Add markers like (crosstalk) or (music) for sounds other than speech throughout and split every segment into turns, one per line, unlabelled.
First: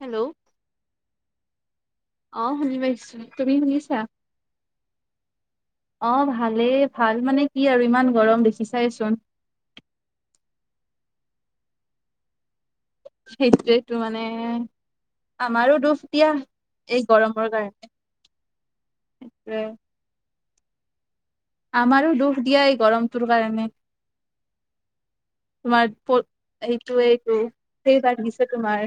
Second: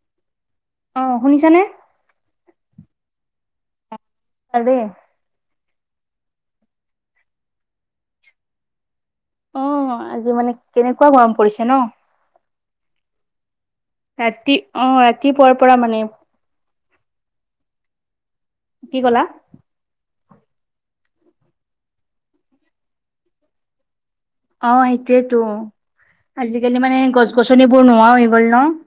Hello.
অ', শুনিছনে?
অ', শুনি পাইছো, তুমি শুনিছা?
ভালেই।
অ', ভালেই ভাল মানে কি আৰু ইমান গৰম দেখিচাইচোন।
অ', আজি মানে কেনেকুৱা গৰম পৰিছে ন!
সেইটোয়েটো মানে
ৰাতি অ ৰাতিপুৱাৰ
আমাৰো
পৰা মানে
দুখ দিয়া এই গৰমৰ কাৰণে।
কি ক'লা?
উম। আমাৰো দুখ দিয়া এই গৰমটোৰ কাৰণে।
অ', সেইটোয়েতো,
তোমাৰ
আজিকালি
এইটো
মানে গছ
এইটো
গছনিবোৰ
সেই
নোহোৱাও হৈ
বাঢ়িছে
গ'ল ন!
তোমাৰ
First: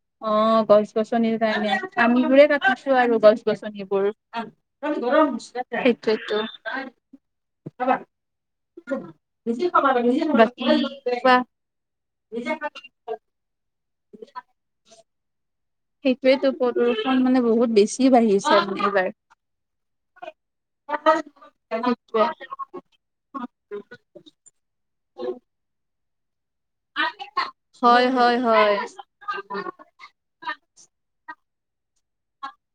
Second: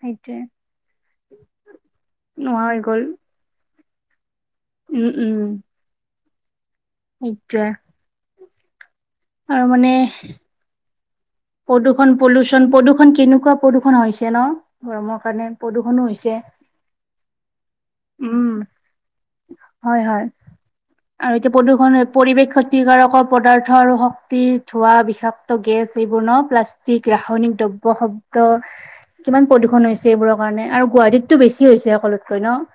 সেইটোয়ে
অ', গছ গছনিৰ কাৰণে আমিবোৰে
নোহোৱা হৈ
কাটিছো
গ'ল
আৰু গছ গছনিবোৰ
উম
গৰম সেইটোৱেটো।
সেইটোৱে।
বাকী কোৱা?
প্ৰদূষণ পলিউচন প্ৰদূষণ কেনেকুৱা প্ৰদুষণ হৈছে ন গৰমৰ কাৰণে। প্ৰদূষণো হৈছে
সেইটোৱেটো প্ৰদূষণ মানে বহুত বেছিয়ে
উম
বাঢ়িছে মানে এইবাৰ।
হয়, হয়, আৰু এতিয়া প্ৰদূষণ
সেইটোৱে
পৰিৱেশত ক্ষতি কাৰকৰ পদাৰ্থ আৰু শক্তি ধোৱা বিষাক্ত গেছ এইবোৰ ন প্লাষ্ট যি ৰাসায়নিক দ্ৰব্য
হয় হয়
শব্দ
হয়
কিমান প্ৰদূষণ হৈছে এইবোৰৰ কাৰণে আৰু গুৱাহাটীতটো বেছি হৈছে সকলোতকৈ ন!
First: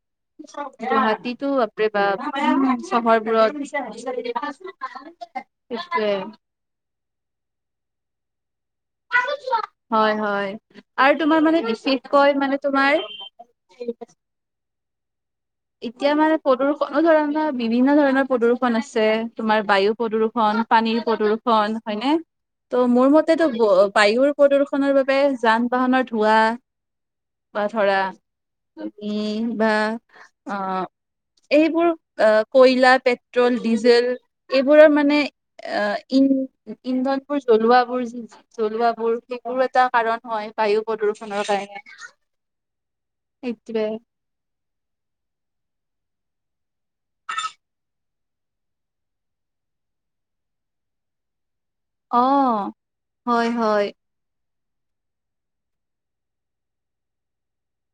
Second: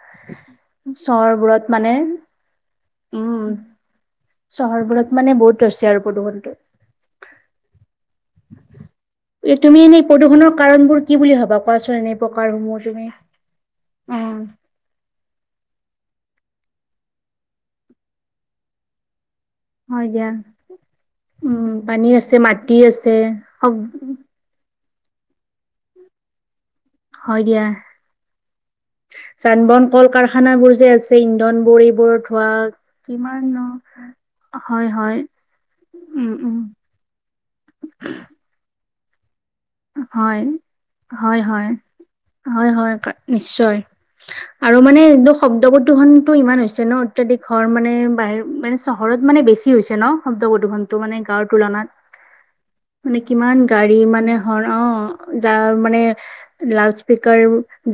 গুৱাহাটীতো
চহৰবোৰত
বাপৰে
মানে
বাপ উম
উম
চহৰবোৰত।
চহৰবোৰত মানে বহুত হৈছে আৰু
সেইটোৱে
প্ৰদূষণ। এ তুমি এনেই
হয়, হয়,
প্ৰদূষণৰ কাৰণবোৰ কি
আৰু
বুলি
তোমাৰ
ভাবা
মানে
কোৱাচোন এনে
বিশেষকৈ মানে
প্ৰকাৰসমূহ
তোমাৰ
তুমি উম
এতিয়া মানে প্ৰদূ্ষণো ধৰা বিভিন্ন ধৰণৰ প্ৰদূ্ষণ আছে। তোমাৰ বায়ু
হয় দিয়া
প্ৰদূষণ, পানীৰ
উম
প্ৰদূ্ষণ
পানী
হয়নে,
আছে মাটি
ত' মোৰ
আছে
মতেতো বায়ুৰ প্ৰদূষণৰ বাবে যান বাহনৰ ধোঁৱা।
হয় দিয়া
বা ধৰা উম
যান
বা
বাহন কল কাৰখানাবোৰ যে
অ',
আছে ইন্ধন বোৰ
এইবোৰ অ'
ধোৱা
কয়লা,
কিমান
পেট্ৰল,
ন
ডিজেল
হয়
এইবোৰৰ মানে
হয়
অ',
উম উম
ইন্ধ-ইন্ধনবোৰ জ্বলোৱাবোৰ যে জ্বলোৱাবোৰ সেইবোৰ এটা কাৰণ হয় বায়ু
হয়
প্ৰদূ্ষণৰ
হয়
কাৰণে
হয় হয় নিশ্চয়
সেইটোৱে।
আৰু মানে এইটো শব্দ প্ৰদূষণটো ইমান হৈছে ন, অত্যাধিক মানে ঘৰ মানে বাহিৰ মানে চহৰত মানে বেছি হৈছে ন, শব্দ প্ৰদূষণটো মানে গাঁৱৰ তুলনাত।
অ
মানে
হয়
কিমান
হয়
গাড়ী মানে হয়, অঁ যাৰ মানে লাউড স্পীকাৰ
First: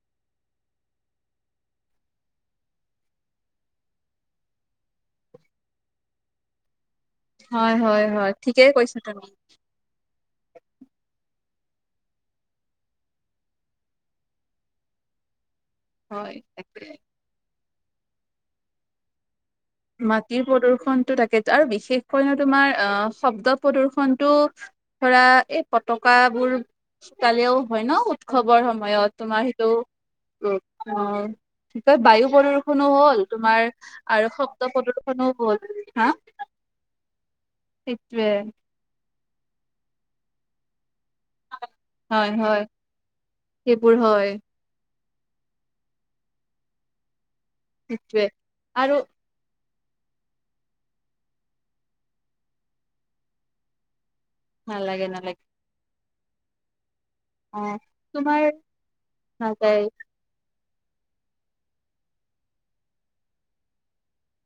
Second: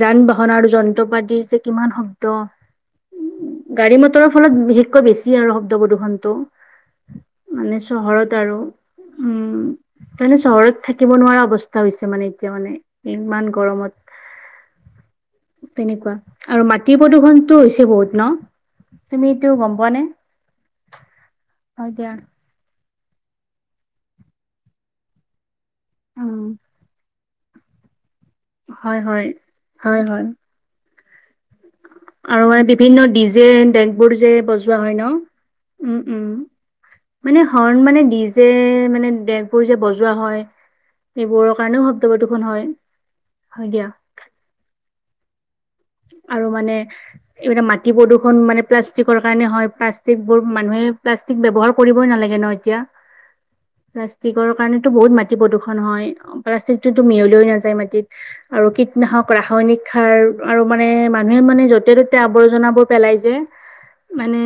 যান বাহন আৰু যন্ত্ৰ পতিৰ যে কিমান শব্দ। উম, গাড়ী মটৰৰ ফলত বিশেষকৈ বেছি আৰু শব্দ প্ৰদূৰ্ষনটো।
হয়
মানে
হয় হয়
চহৰত আৰু
ঠিকেই কৈছা তুমি
উম তাৰমানে চহৰত থাকিব নোৱাৰা অৱস্থা হৈছে মানে এতিয়া মানে ইমান গৰমত। তেনেকুৱা
হয়
আৰু
তাকে
মাটিৰ প্ৰদূৰ্ষণটো হৈছে বহুত ন, তুমি এইটো গম পোৱা? নে
মাটিৰ প্ৰদূষনটো তাকেইটো আৰু
হয় দিয়া।
বিশেষকৈ তোমাৰ অ শব্দ প্ৰদৰ্শনটো ধৰা এই ফটকা
উম,
বোৰ পালেও হয় ন, উৎসৱৰ
হয়,
সময়ত
হয়,
তোমাৰ সেইটো
হয়, হয়।
উম কি কয় বায়ু
আৰু মানে
প্ৰদূ্ষনো হ'ল তোমাৰ আৰু শ
যোৱা হয় ন উম উম মানে হৰণ মানে
সেইটোয়ে
দিজে মানে দেকবোৰ যে বজোৱা হয় সেইবোৰৰ কাৰণেও ব্দ প্ৰদূষণ হয়, হয় দিয়া।
সেইবোৰ হয়।
আৰু মানে এইবিলাক মাটি
সেইটোয়ে
প্ৰদূষণ মানে
আৰু
প্লাষ্টিকৰ কাৰণে হয়, প্লাষ্টিকবোৰ মানুহে প্লাষ্টিক ব্যৱহাৰ কৰিবই নালাগে ন এতিয়া। প্লাষ্টিকৰ কাৰণেটো
নালাগে
বহুত মাটি
নালাগে
প্ৰদূষণ হয়, প্লাষ্টিকটোতো মিহলি লৈ নাযায়,
অ',
মাটি
তোমাৰ
আৰু কীটনাশক
নাযায়
ৰাসায়নিক সাৰ আৰু মানে মানুহে মানে য'তে ত'তে আৱৰ্জনাবোৰ পেলাই যে মানে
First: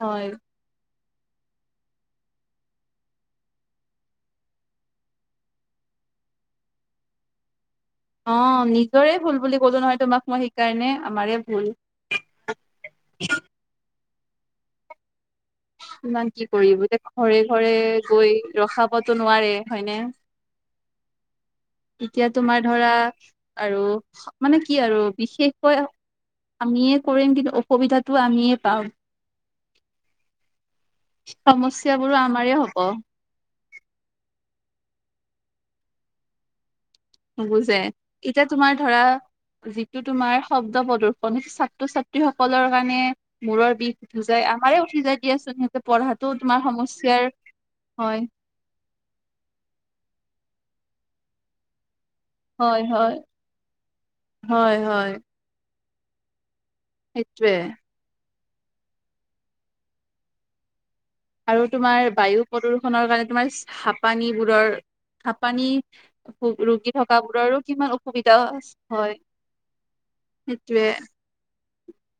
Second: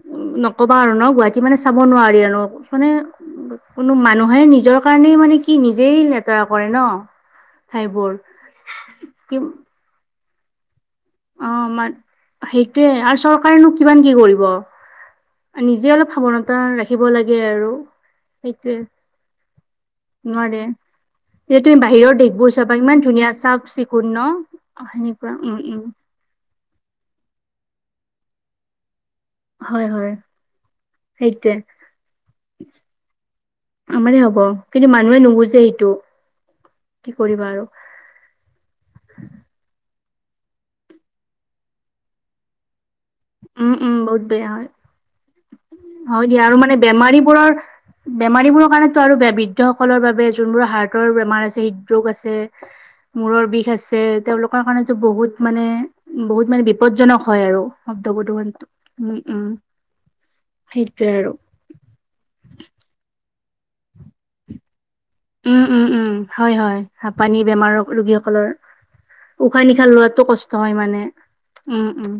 হয়।
ক'বা আৰু ন গুৱাহাটী মানে চাব নোৱাৰি আৰু মানে কোনো মানুহে নিজৰ কাৰণেই মানে কি নিজেই লেতেৰা কৰে ন। ঠাইবোৰ।
অঁ নিজৰে
কি
ভুল বুলি কলো নহয় তোমাক মই সেইকাৰণে আমাৰে
অঁ
ভুল
মান সেইটোৱে আৰু চৰকাৰেনো কিমান কি কৰিব নিজে অলপ
ইমান কি
সাৱধানতা
কৰিব
ৰাখিব
এতিয়া ঘৰে
লাগে
ঘৰে
আৰু
গৈ
সেইটোৱে।
ৰখাবতো হয়নে
নোৱাৰে। সেইটোৱে বাহিৰৰ
এতিয়া
দেশবোৰ
তোমাৰ
চাবা
ধৰা
ইমান ধুনীয়া চাফ
আৰু
চিকুণ ন
মানে কি
অ
আৰু
সেনেকুৱা উম
বিশেষকৈ
উম।
আমিয়ে কৰিম কিন্তু অসুবিধাটো আমিয়ে পাও।
হয় হয়। সেইটোৱে
সমস্যাবোৰো আমাৰে হব।
আমাৰে হ'ব কিন্তু মানুহে নুবুজে সেইটো। কি কৰিবা আৰু
নুবুজে এতিয়া তোমাৰ ধৰা যিটো তোমাৰ শব্দ প্ৰদূষণ ছাত্ৰ ছাত্ৰী সকলৰ কাৰণে
উম
মূৰৰ বিষ
উম বহুত
উঠি যায়,
বেয়া হয়
আমাৰে উঠি যায় দিয়াচোন সিহঁতে
হয়
পঢ়াটো
দিয়া আৰু
তোমাৰ
মানে
সমস্যা
বেমাৰীবোৰৰ বেমাৰীবোৰৰ কাৰণেটো আৰু বেয়া, বৃদ্ধ সকলৰ বাবে যোনবোৰ হাৰ্টৰ বেমাৰ আছে, হৃদৰোগ আছে।
হয় হয়
মূৰৰ বিষ আছে তেওঁলোকৰ
হয়
কাৰণতো
হয়
বহুত মানে বহুত মানে বিপদজনক হয়
সেইটোৱে
আৰু। শব্দ প্ৰদুষনিত উম উম সেইটোৱে আৰু।
আৰু তোমাৰ বায়ু প্ৰদূৰষনৰ কাৰণে তোমাৰ হাঁপানীবোৰৰ
উম
হাঁপানী
উম উম হয় হয়
ৰোগী থকা
হাঁপানি
বোৰৰো
বেমাৰৰ
কিমান অসুবিধা
ৰোগীসকলৰ
হয়।
উশাহ নিশাহ লোৱাটো কষ্ট হয়
সেইটোৱে
মানে। উম উম।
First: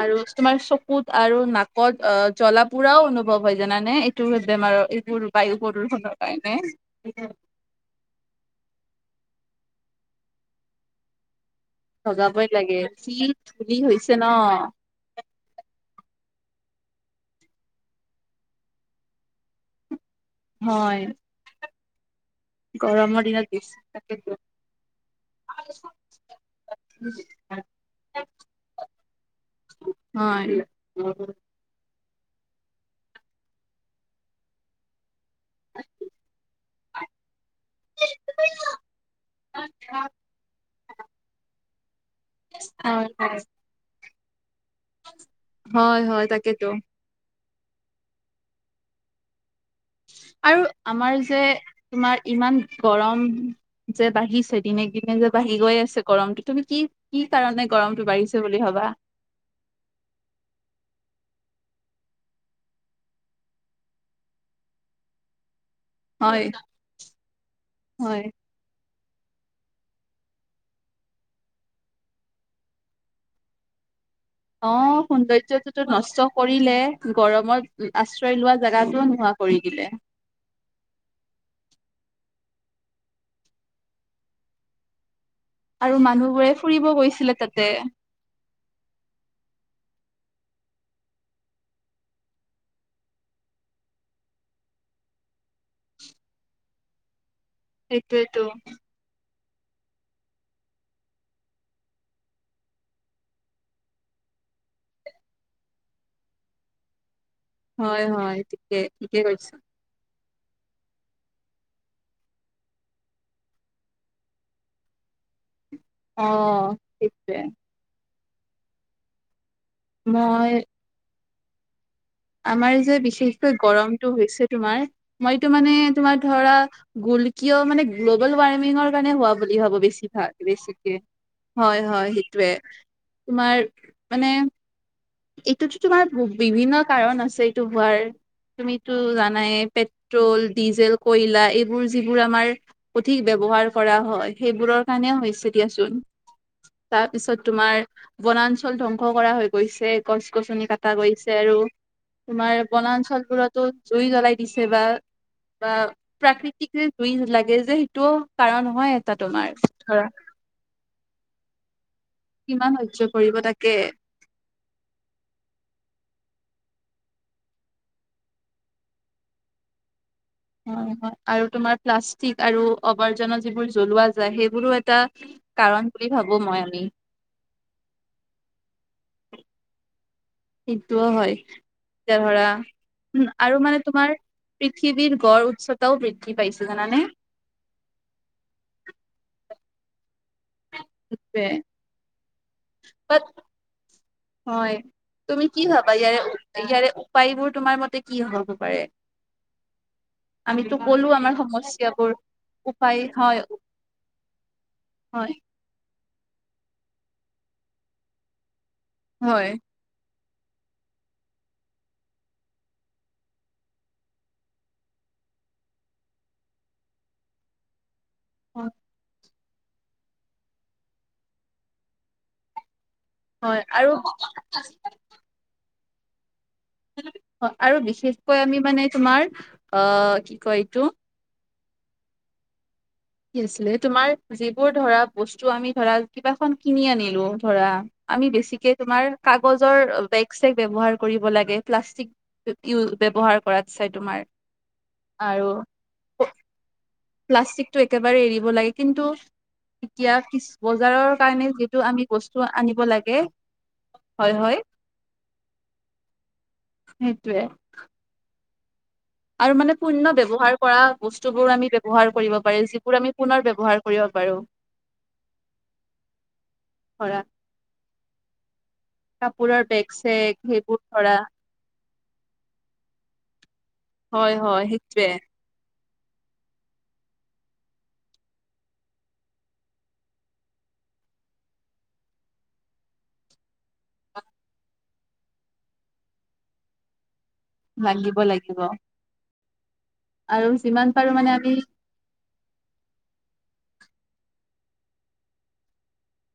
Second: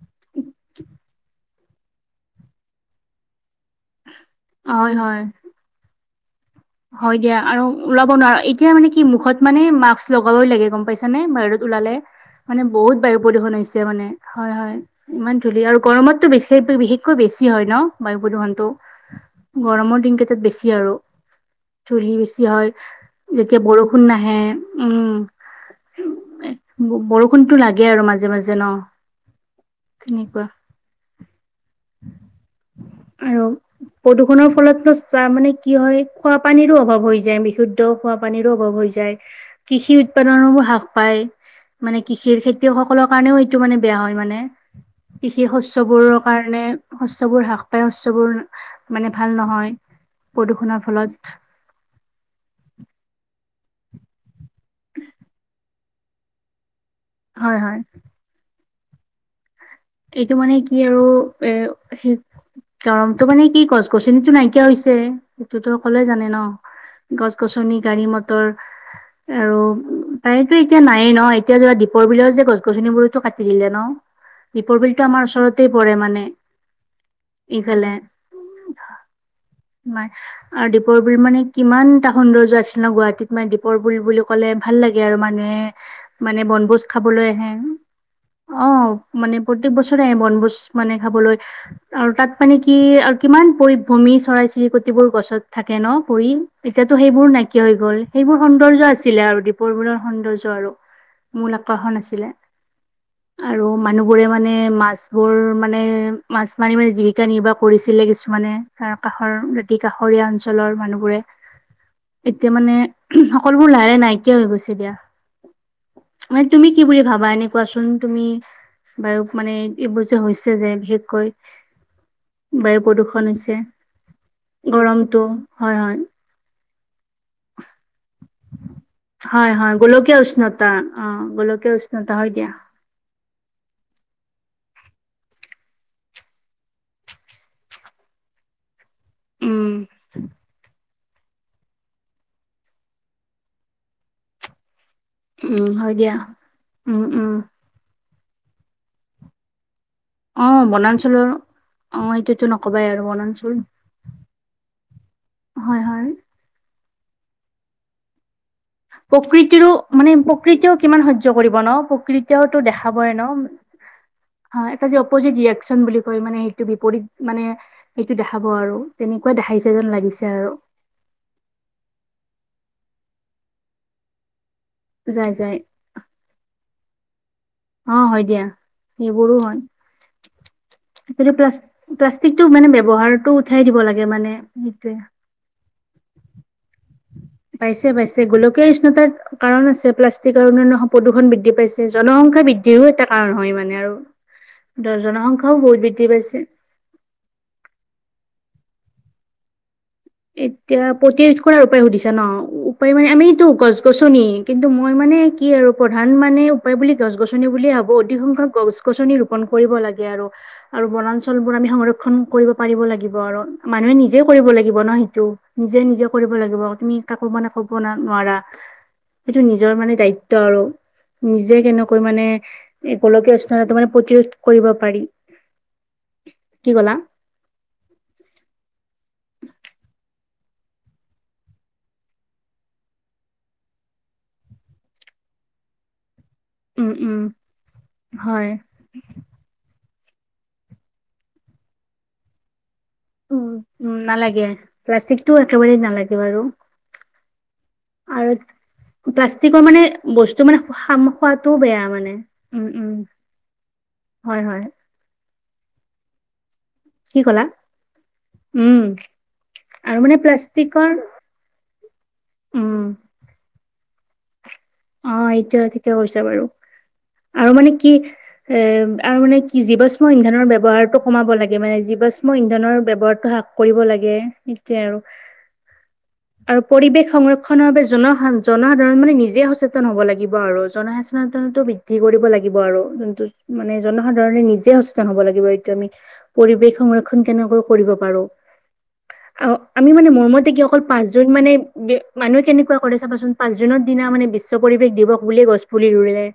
আৰু তোমাৰ চকুত আৰু নাকত অ জ্বলা পোৰাও অনুভৱ হয় জানানে এইটো বেমাৰৰ
হয় হয়
এইবোৰ বায়ু প্ৰদূষণৰ কাৰণে
হয় দিয়া আৰু ওলাব নোৱাৰো এতিয়া মানে কি মুখত মানে মাস্ক লগাবই লাগে গম পাইছা নে বাৰু ওলালে
ভগাবই
মানে,
লাগে
বহুত বায়ু
যি
প্ৰদূষণ
ধূলি
হৈছে মানে,
ন
হয় হয়। ইমান ধূলি আৰু গৰমতটো বেছি বিশেষকৈ বেছি হয় ন বায়ু প্ৰদূষণটো। গৰমৰ দিন কেইটাত বেছি আৰু।
হয়
ধুলি বেছি হয়
গৰমৰ দিনত
যেতিয়া
বেছি
বৰষুণ
তাকেতো
নাহে উম। বৰষুণতো লাগে আৰু মাজে মাজে ন। তেনেকুৱা
(unintelligible)
আৰু প্ৰদূষণৰ ফলত টো চা মানে কি হয় খোৱা পানীৰো অভাৱ হৈ যায় বি শুদ্ধ খোৱা পানীৰো অভাৱ হৈ যায়, কৃষি উৎপাদনৰো হ্ৰাস পায়। মানে কৃষিৰ খেতিয়কসকলৰ
হয় হয়
কাৰণেও এইটো মানে বেয়া হয় মানে। কৃষি
হয়
শস্যবোৰৰ
হয়
কাৰণে
তাকেতো
শস্যবোৰ হ্ৰাস পাই, শস্যবোৰ মানে ভাল নহয়।
আৰু
প্ৰদূষণৰ ফলত
আমাৰ যে তোমাৰ ইমান গৰম যে বাঢ়িছে দিনে দিনে যে বাঢ়ি গৈ আছে গৰমটো তুমি কি কি
হয়
কাৰণে
হয়
গৰমটো বাঢ়িছে বুলি ভাবা?
এইটো মানে কি আৰু এ কাৰনটো মানে কি গছ গছনিটো নাইকিয়া হৈছে। সেইটোতো সকলোৱে জানে ন,
হয়
গছ গছনি গাড়ী
হয়
মটৰ আৰু প্ৰায়েটো এতিয়া নায়েই ন, এতিয়া কিবা দীপৰ বিলৰ যে গছ গছনিবোৰতো কাটি দিলে ন। দীপৰ
অ',
বিলটো আমাৰ ওচৰতে
সৌন্দৰ্য্যটোতো
পৰে মানে
নষ্ট কৰিলেই, গৰমত
ইফালে
আশ্ৰয় লোৱা জেগাটোও নোহোৱা কৰি দিলে।
তোমাৰ আৰু দীপৰ বিল মানে কিমান এটা সৌন্দৰ্য্য আছিল ন, গুৱাহাটীত মানে দীপৰ বিল বুলি ক'লে ভাল লাগে আৰু মানুহে
আৰু
মানে
মানুহবোৰে ফুৰিব
বনভোজ খাবলৈ
গৈছিলে
আহে।
তাতে
অ মানে প্ৰত্যেক বছৰে আহে বনভোজ মানে খাবলৈ। আৰু তাত মানে কি আৰু কিমান পৰিভ্ৰমী চৰাই চিৰিকটিবোৰ গছত থাকে ন পৰি। এতিয়াতো সেইবোৰো নাইকিয়া হৈ গ'ল, সেইবোৰ
সেইটোৱেতো
সৌন্দৰ্য্য আছিলে আৰু দীপ (unintelligible) বিলৰ সৌন্দৰ্য্য আৰু মূল আকৰ্ষণ আছিলে আৰু মানুহবোৰে মানে মাছ বোৰ মানে, মাছ মাৰি মাৰি জীৱিকা নিৰ্বাহ
হয়
কৰিছিলে
হয়
কিছুমানে
ঠিকে
এ
ঠিকে
কাষৰ
কৈছা
দাতি কাষৰীয়া অঞ্চলৰ মানুহবোৰে এতিয়া মানে সকলোবোৰ লাহে নাইকিয়া হৈ গৈছে দিয়া।
অ
মানে তুমি কি বুলি ভাবা
সেইটোৱে
এনে কোৱাচোন তুমি বাৰু মানে এইবোৰ যে হৈছে
মই
যে বিশেষকৈ
আমাৰ
বায়ু
যে
প্ৰদূষণ
বিশেষকৈ
হৈছে
গৰমটো হৈছে তোমাৰ
গৰমটো
মইতো মানে
হয় হয়
তোমাৰ ধৰা গোলকিয় মানে গ্ল'বেল ৱাৰ্মিঙৰ কাৰণে হোৱা
হয়
বুলি
হয়
ভাবো
গোলকীয়
বেছিভাগ,
উষ্ণতা
বেছিকে
অ গোলকীয়
হয়
উষ্ণতা
হয়
দিয়া
সেইটোৱে। তোমাৰ মানে এইটোতো তোমাৰ বিভিন্ন কাৰণ আছে এইটো হোৱাৰ তুমি টো জানাই
উম
পেট্ৰল ডিজেল, কয়লা এইবোৰ যিবোৰ আমাৰ সঠিক ব্যৱহাৰ কৰা হয় সেইবোৰৰ কাৰণে হৈছে
উম হয়
দিয়াচোন,
দিয়া উম উম
তাৰপিছত তোমাৰ বনাঞ্চল ধ্বংস কৰা হৈ গৈছে। গছ
অ
গছনি কটা
বনাঞ্চলৰ
গেছে আৰু
অ এইটোতো
তোমাৰ
নকবাই আৰু বনাঞ্চল
বনাঞ্চলবোৰতো জুই জ্বলাই দিছে বা-বা
হয় হয়
প্ৰাকৃতিক (unintelligible) জুই লাগে যে সেইটোও কাৰণ হয় এটা তোমাৰ
প্ৰকৃতিৰো
ধৰা
মানে, প্ৰকৃতিও কিমান সহ্য কৰিব ন, প্ৰকৃতি তেওঁতো
কিমান সহ্য
দেখাবই ন।
কৰিব তাকে।
অহ, এটা যে অপজিট ৰিয়েকচন বুলি কয় মানে, এটো বিপৰীত মানে এইটো দেখাব আৰু তেনেকুৱা দেখাইছে যেন লাগিছে আৰু।
হয়, হয় আৰু তোমাৰ প্লাষ্টিক আৰু আৱৰ্জনা যিবোৰ জ্বলোৱা যায় সেইবোৰো একো
যাই
টা
যাই
কাৰণ বুলি ভাবো মই, আমি!
অ', হয় দিয়া। সেইবোৰো হয়।
সেইটোও হয়
একেবাৰে
এতিয়া ধৰা
প্লা-প্লাষ্টিকটো মানে ব্যৱহাৰ
উম
টো
আৰু
উঠাই
মানে
দিব
তোমাৰ
লাগে মানে? সেইটোৱে
পৃথিৱীৰ গড় উচ্চতাও বৃদ্ধি পাইছে জানানে?
পাইছে, পাইছে গোলকীয় উষ্ণতাৰ কাৰণ আছে, প্লাষ্টিক আৰু অনন্য প্ৰদূষণ
সেইটোৱে
বৃদ্ধি পাইছে। জনসংখ্যা বৃদ্ধিৰো এটা
বাট
কাৰণ হয় মানে আৰু।
হয়। তুমি
জনসংখ্যাও
কি
বহুত
ভাবা
বৃদ্ধি
ইয়াৰে উ,
পাইছে
ইয়াৰে উপায়বোৰ তোমাৰ মতে কি হব পাৰে। আমিতো
এতিয়া
ক'লো আমাৰ
প্ৰতিৰোধ কৰাৰ উপায়
সমস্যাবোৰ
সুধিছা ন। উপায় মানে আমিটো গছ-গছনি, কিন্তু মই মানে
হয়
কি আৰু প্ৰধান মানে উপায় বুলি গছ গছনি বুলিয়ে ভাবো, অধিক সংখ্যক গছ-গছনি ৰোপন
হয়
কৰিব লাগে আৰু। আৰু বনাঞ্চল বোৰ আমি সংৰক্ষণ কৰিব পাৰিব লাগিব আৰু মানুহে নিজেও কৰিব লাগিব। বন সেইটো নিজে, নিজে কৰিব লাগিব। তুমি কাকো মানে ক'ব নোৱাৰা। সেইটো নিজৰ মানে দায়িত্ব আৰু নিজে কেনেকৈ মানে এই গোলকীয়
হয়
উষ্ণতা মানে
আৰু
প্ৰতিৰোধ কৰিব পাৰি, কি ক'লা?
হয় আৰু বিশেষকৈ আমি মানে তোমাৰ অ' কি কয় এইটো কি আছিলে, তোমাৰ যিবোৰ ধৰা বস্তু আমি ধৰা কিতাপখন কিনি
উম উম
আনিলো ধৰা আমি
হয়
বেছিকে তোমাৰ কাগজৰ বেগ-চেগ ব্যৱহাৰ কৰিব লাগে, প্লাষ্টিক ব্য ইউ, ব্যৱহাৰ
উম
কৰাত চাই
উম
তোমাৰ,
নালাগে প্লাষ্টিকটো
আৰু
একেবাৰেই নালাগে বাৰু?
প্লাষ্টিকটো একেবাৰে
আৰু
এৰিব লাগে। কিন্তু
প্লাষ্টিকৰ মানে
এতিয়া
বস্তু
কি
মানে
বজাৰৰ কাৰণে
খোৱাটোও বেয়া
যিহেতু আমি
মানে
বস্তু স্তু
উম
আনিব
উম
লাগে
হয়, হয়। কি
সেইটোয়ে
ক'লা, উম।
আৰু মানে পুণ্য ব্যৱহাৰ কৰা বস্তু বোৰ আমি ব্যৱহাৰ কৰিব পাৰে,
উম
যিবোৰ আমি পুনৰ ব্যৱহাৰ কৰিব পাৰো।
অ', এইটোৱে ঠিকে কৈছে বাৰু,
ধৰা
আৰু মানে কি এ আৰু মানে কি
কাপোৰৰ বেগ
জীৱাশ্ম
চেগ
ইন্ধনৰ
সেইবোৰ
ব্যৱহাৰটো
ধৰা
কমাব লাগে মানে, জীৱাশ্ম ইন্ধনৰ ব্যৱহাৰটো হ্ৰাস কৰিব লাগে।
হয় হয়, সেইটোৱে।
আৰু পৰিৱেশ সংৰক্ষনৰ বাবে জনসা, জনসাধাৰণ মানে নিজে সচেতন সচেতন হ'ব লাগিব আৰু, জনসচেতনটো বৃদ্ধি কৰিব লাগিব আৰু যোনটো মানে জনসাধাৰণে নিজে সচে তন হ'ব লাগিব এইটো আমি। পৰিৱেশ সংৰক্ষণ কেনেকৈ
লাগিব, লাগিব।
আৰু আমি মানে,
আৰু
মোৰমতে কি অকল
যিমান পাৰো
পাঁচজন
আমি
মানে মানুহে কেনেকুৱা কৰে চাবাচোন, পাঁচ জুনৰ দিনা মানে বিশ্ব পৰিৱেশ দিৱস বুলিয়ে গছ পুলি ৰুলে,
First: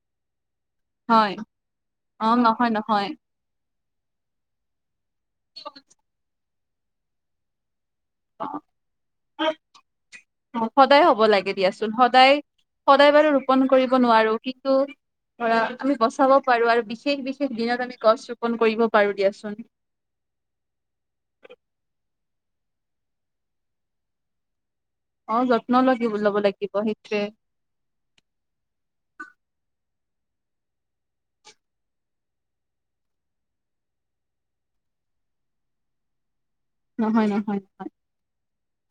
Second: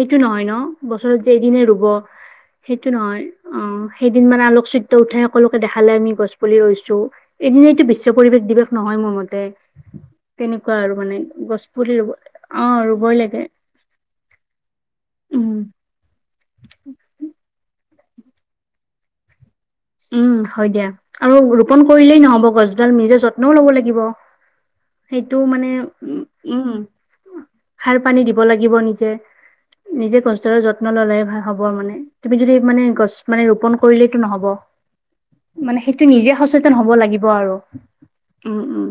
সেইটো নহয় ন। বছৰত
হয়
যে এদিনে ৰুব
অ নহয়
সেইটো নহয়। অ' সেইদিন মানে আলোক চিত্ৰ উঠে সকলোকে দেখালে, আমি গছ পুলি ৰৈছো পৰিৱেশ নিবেশ নহয় মোৰ মতে, তেনেকুৱা আৰু
সদায় হ'ব
মানে
লাগে
গছ
দিয়াচোন
পুলি ৰুব।
সদায়
অ
সদায়
ৰুবই
বাৰু
লাগে
ৰোপন কৰিব নোৱাৰো, কিন্তু
উম
ধৰা আমি বচাব পাৰো আৰু বিশেষ, বিশেষ দিনত আমি গছ ৰোপন কৰিব পাৰো দিয়াচোন।
উম, হয় দিয়া। আৰু ৰোপন কৰিলেই নহ'ব গছডাল নিজে যত্নও ল'ব লাগিব। সেইটো
অ
মানে
যত্ন লাগিব ল'ব
উ উম,
লাগিব সেইটোৱে
সাৰ পানী দিব লাগিব নিজে নিজে কষ্টৰে যত্ন ললে ভাল হব মানে! তুমি যদি মানে গছ মানে ৰোপন কৰিলেইতো নহব! মানে সেইটো নিজে সচেতন হ'ব লাগিব
নহয়
আৰু,
নহয় নহয়
উম, উম।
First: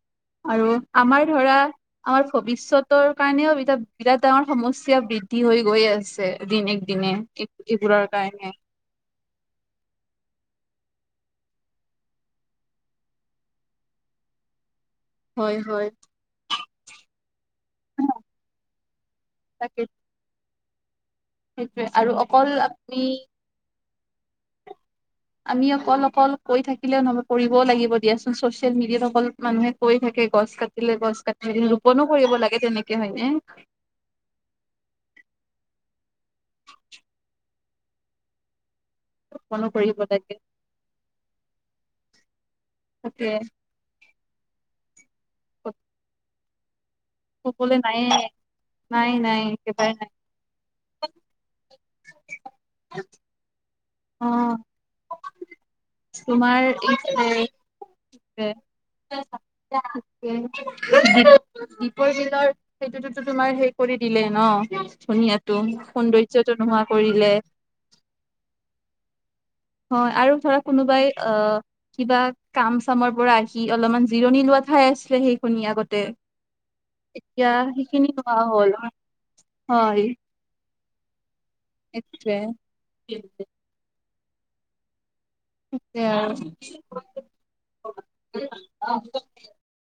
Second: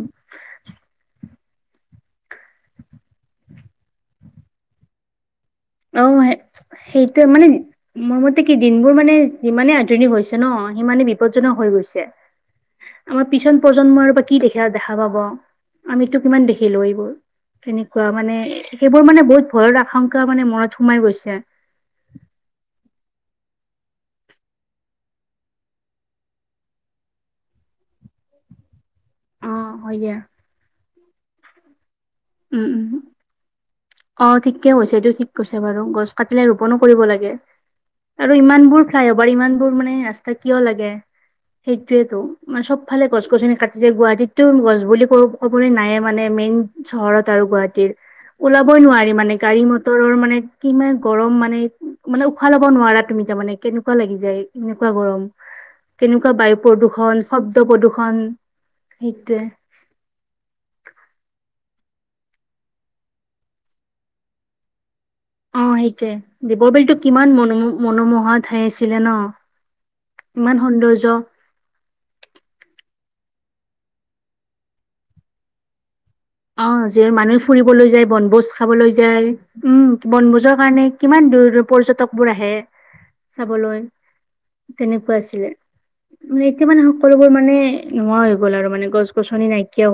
আৰু আমাৰ ধৰা আমাৰ ভৱিষ্যতৰ কাৰণেও এতিয়া বিৰাট ডাঙৰ সমস্যা বৃদ্ধি হৈ গৈ
অ
আছে দিনক দিনে,
সেইটোৱে মানে
এইবোৰৰ
মোৰ মতে কি
কাৰণে।
দিনবোৰ মানে যিমানে আধুনিক হৈছে ন, সিমানে বিপদজনক হৈ গৈছে। আমাৰ পিছন প্ৰজন্মৰ পৰা কি দেখা দেখা পাব,
হয় হয়
আমিতো কিমান দেখিলো এইবোৰ! তেনেকুৱা মানে, সেইবোৰ মানে বহুত
তাকে
ভয়ৰ আশংকা মানে মনত সোমাই গৈছে।
সেইটোৱে, আৰু অকল আপুনি আমি অকল অকল কৈ থাকিলেও নহব, কৰিবও লাগিব দিয়াচোন চচিয়েল মিডিয়াত অকল
অ
মানুহে কৈ
হয় দিয়া
থাকে, গছ কাটিলে গছ কাটি ৰোপনো কৰিব লাগে
উম উম
তেনেকে হয় নে?
অ, থিকে কৈছে, এইটো থিক কৈছে বাৰু, গছ কাটিলে ৰোপনো কৰিব লাগে। আৰু ইমানবোৰ চা এবাৰ, ইমান
ৰোপনো
বোৰ মানে
কৰিব
ৰাস্তা
লাগে
কিয় লাগে, সেইটোযৱেতো, মানে চব ফালে গছ
তাকে
গছনি কাত যে গুৱাহাটীততো গছ বুলি কব, ক'বলৈ নায়ে মানে মেইন চহৰত।
কবলৈ নায়ে
বই
নাই
নোৱাৰি মানে,
নাই
গাড়ী
একেবাৰে নাই
মটৰৰ মানে কিমান গৰম মানে মানে উশাহ ল'ব নোৱাৰা তুমি তাৰমানে, কেনেকুৱা লাগি
অ
যায়, এনেকুৱা গৰম! কেনেকুৱা বায়ু
তোমাৰ
প্ৰদূৰ্ষন, শব্দ প্ৰদূৰ্ষন, সেইটোৱে।
দীপৰ বিলৰ সেইটোতো তোমাৰ হেই কৰি দিলেই ন, শুনি আছ
অ', সেইটোৱে। দীপৰ বিলটো কিমান মনো মনোমোহা ঠাই আছিলে ন?
অ, আৰু ধৰা
ইমান
কোনোবাই
সৌন্দৰ্য
অ' কিবা কাম চামৰ পৰা আহি অলপমান জিৰণি লোৱা ঠাই আছিলে সেইখনিৱে, আগতে।
অ', যে মানুহ
এতিয়া
ফুৰিবলৈ যায়,
সেইখিনি নোহোৱা
বনভোজ
হ'ল
খাবলৈ যায় উম,
হয়
বনভোজৰ কাৰণে কিমান দূৰ দূৰ পৰ্যটকবোৰ
সেইটোৱে
আহে চাবলৈ, তেনেকুৱা আছিলে।
সেইটোৱে
এতিয়া মানে
আৰু
সকলোবোৰ মানে নোহোৱা হৈ গ'ল আৰু মানে, গছ গছনি নাইক